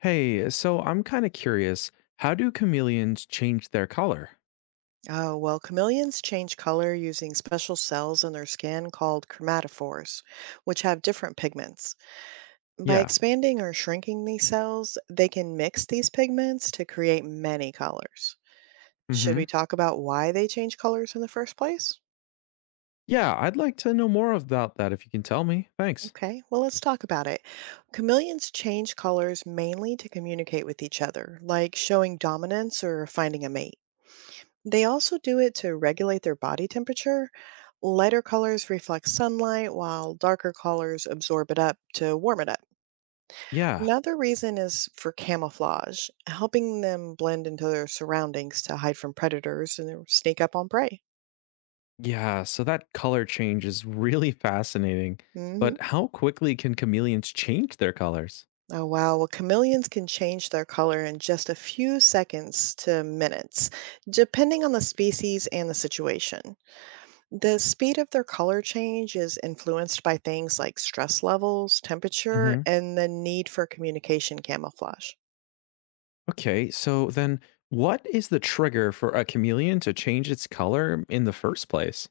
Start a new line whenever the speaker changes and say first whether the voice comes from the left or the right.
left: Hey, so I'm kind of curious. How do chameleons change their color?
right: Oh, well, chameleons change color using special cells in their skin called chromatophores, which have different pigments. By
left: Yeah.
right: expanding or shrinking these cells, they can mix these pigments to create many colors. Should
left: Mm-hmm.
right: we talk about why they change colors in the first place?
left: Yeah, I'd like to know more about that if you can tell me. Thanks.
right: Okay, well, let's talk about it. Chameleons change colors mainly to communicate with each other, like showing dominance or finding a mate. They also do it to regulate their body temperature. Lighter colors reflect sunlight, while darker colors absorb it up to warm it up.
left: Yeah.
right: Another reason is for camouflage, helping them blend into their surroundings to hide from predators and sneak up on prey.
left: Yeah, so that color change is really fascinating.
right: Hmm.
left: But how quickly can chameleons change their colors?
right: Oh, wow. Well, chameleons can change their color in just a few seconds to minutes, depending on the species and the situation. The speed of their color change is influenced by things like stress levels, temperature,
left: Mm-hmm.
right: and the need for communication camouflage.
left: Okay, so then what is the trigger for a chameleon to change its color in the first place?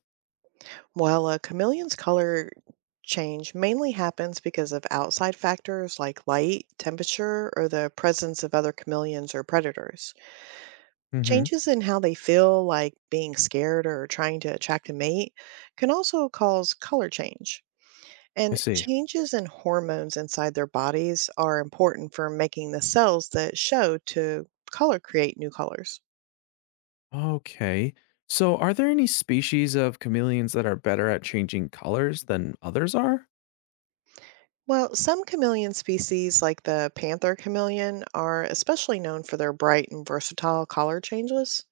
right: While a chameleon's color change mainly happens because of outside factors like light, temperature, or the presence of other chameleons or predators,
left: Mm-hmm.
right: changes in how they feel, like being scared or trying to attract a mate, can also cause color change.
left: I
right: And
left: see.
right: changes in hormones inside their bodies are important for making the cells that show to color create new colors.
left: Okay. So, are there any species of chameleons that are better at changing colors than others are?
right: Well, some chameleon species, like the panther chameleon, are especially known for their bright and versatile color changes.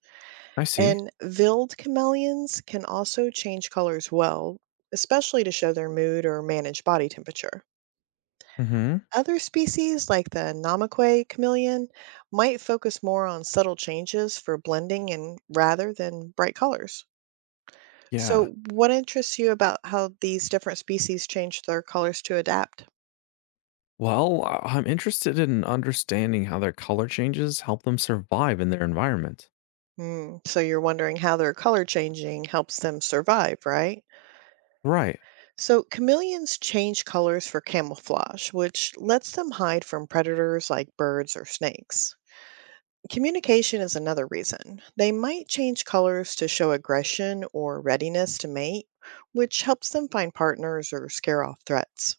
left: I see.
right: And veiled chameleons can also change colors well, especially to show their mood or manage body temperature.
left: Hmm.
right: Other species, like the namaque chameleon, might focus more on subtle changes for blending and rather than bright colors.
left: Yeah.
right: So, what interests you about how these different species change their colors to adapt?
left: Well, I'm interested in understanding how their color changes help them survive in their environment.
right: Mm, so, you're wondering how their color changing helps them survive, right?
left: Right.
right: So, chameleons change colors for camouflage, which lets them hide from predators like birds or snakes. Communication is another reason. They might change colors to show aggression or readiness to mate, which helps them find partners or scare off threats.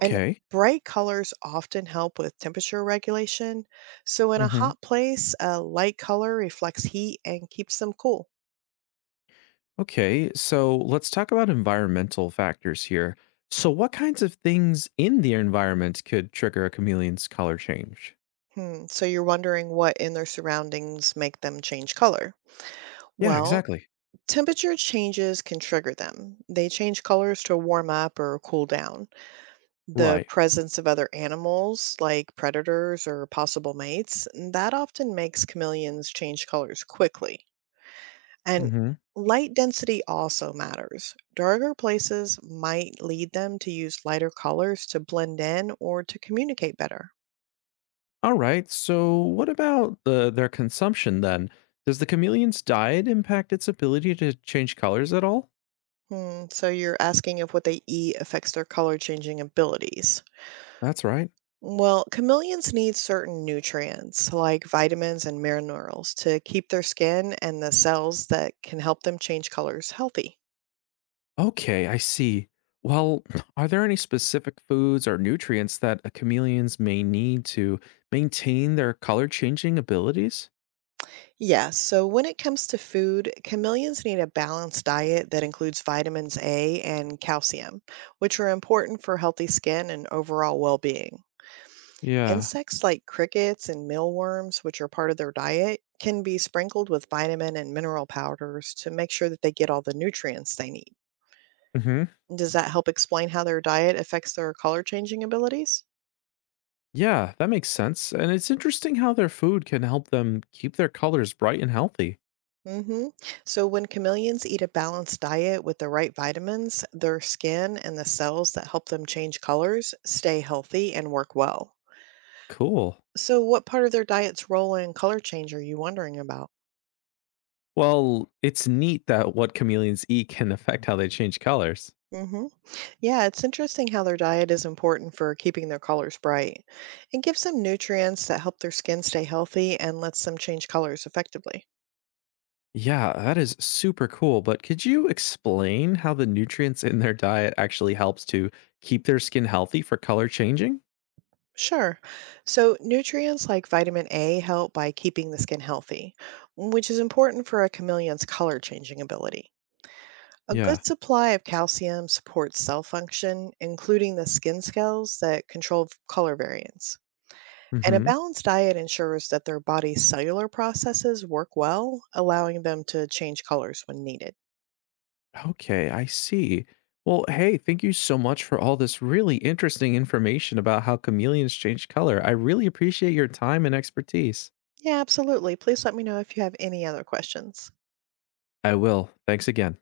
right: And bright colors often help with temperature regulation. So, in a
left: Hmm.
right: hot place, a light color reflects heat and keeps them cool.
left: Okay. So, let's talk about environmental factors here. So, what kinds of things in the environment could trigger a chameleon's color change?
right: Hmm, so, you're wondering what in their surroundings make them change color.
left: Yeah,
right: Well,
left: exactly.
right: temperature changes can trigger them. They change colors to warm up or cool down. The
left: Right.
right: presence of other animals like predators or possible mates, and that often makes chameleons change colors quickly. And
left: Mm-hmm.
right: light density also matters. Darker places might lead them to use lighter colors to blend in or to communicate better.
left: All right. So, what about their consumption then? Does the chameleon's diet impact its ability to change colors at all?
right: Hmm, so you're asking if what they eat affects their color changing abilities.
left: That's right.
right: Well, chameleons need certain nutrients like vitamins and minerals to keep their skin and the cells that can help them change colors healthy.
left: Okay, I see. Well, are there any specific foods or nutrients that a chameleons may need to maintain their color changing abilities?
right: Yes, so when it comes to food, chameleons need a balanced diet that includes vitamins A and calcium, which are important for healthy skin and overall well being.
left: Yeah.
right: Insects like crickets and mealworms, which are part of their diet, can be sprinkled with vitamin and mineral powders to make sure that they get all the nutrients they need.
left: Hmm.
right: Does that help explain how their diet affects their color changing abilities?
left: Yeah, that makes sense. And it's interesting how their food can help them keep their colors bright and healthy.
right: Hmm. So, when chameleons eat a balanced diet with the right vitamins, their skin and the cells that help them change colors stay healthy and work well.
left: Cool.
right: So, what part of their diet's role in color change are you wondering about?
left: Well, it's neat that what chameleons eat can affect how they change colors.
right: Hmm. Yeah, it's interesting how their diet is important for keeping their colors bright. It gives them nutrients that help their skin stay healthy and lets them change colors effectively.
left: Yeah, that is super cool. But could you explain how the nutrients in their diet actually helps to keep their skin healthy for color changing?
right: Sure. So, nutrients like vitamin A help by keeping the skin healthy, which is important for a chameleon's color changing ability. A good
left: Yeah.
right: supply of calcium supports cell function, including the skin cells that control color variance. And a
left: Hmm.
right: balanced diet ensures that their body's cellular processes work well, allowing them to change colors when needed.
left: Okay, I see. Well, hey, thank you so much for all this really interesting information about how chameleons change color. I really appreciate your time and expertise.
right: Yeah, absolutely. Please let me know if you have any other questions.
left: I will. Thanks again.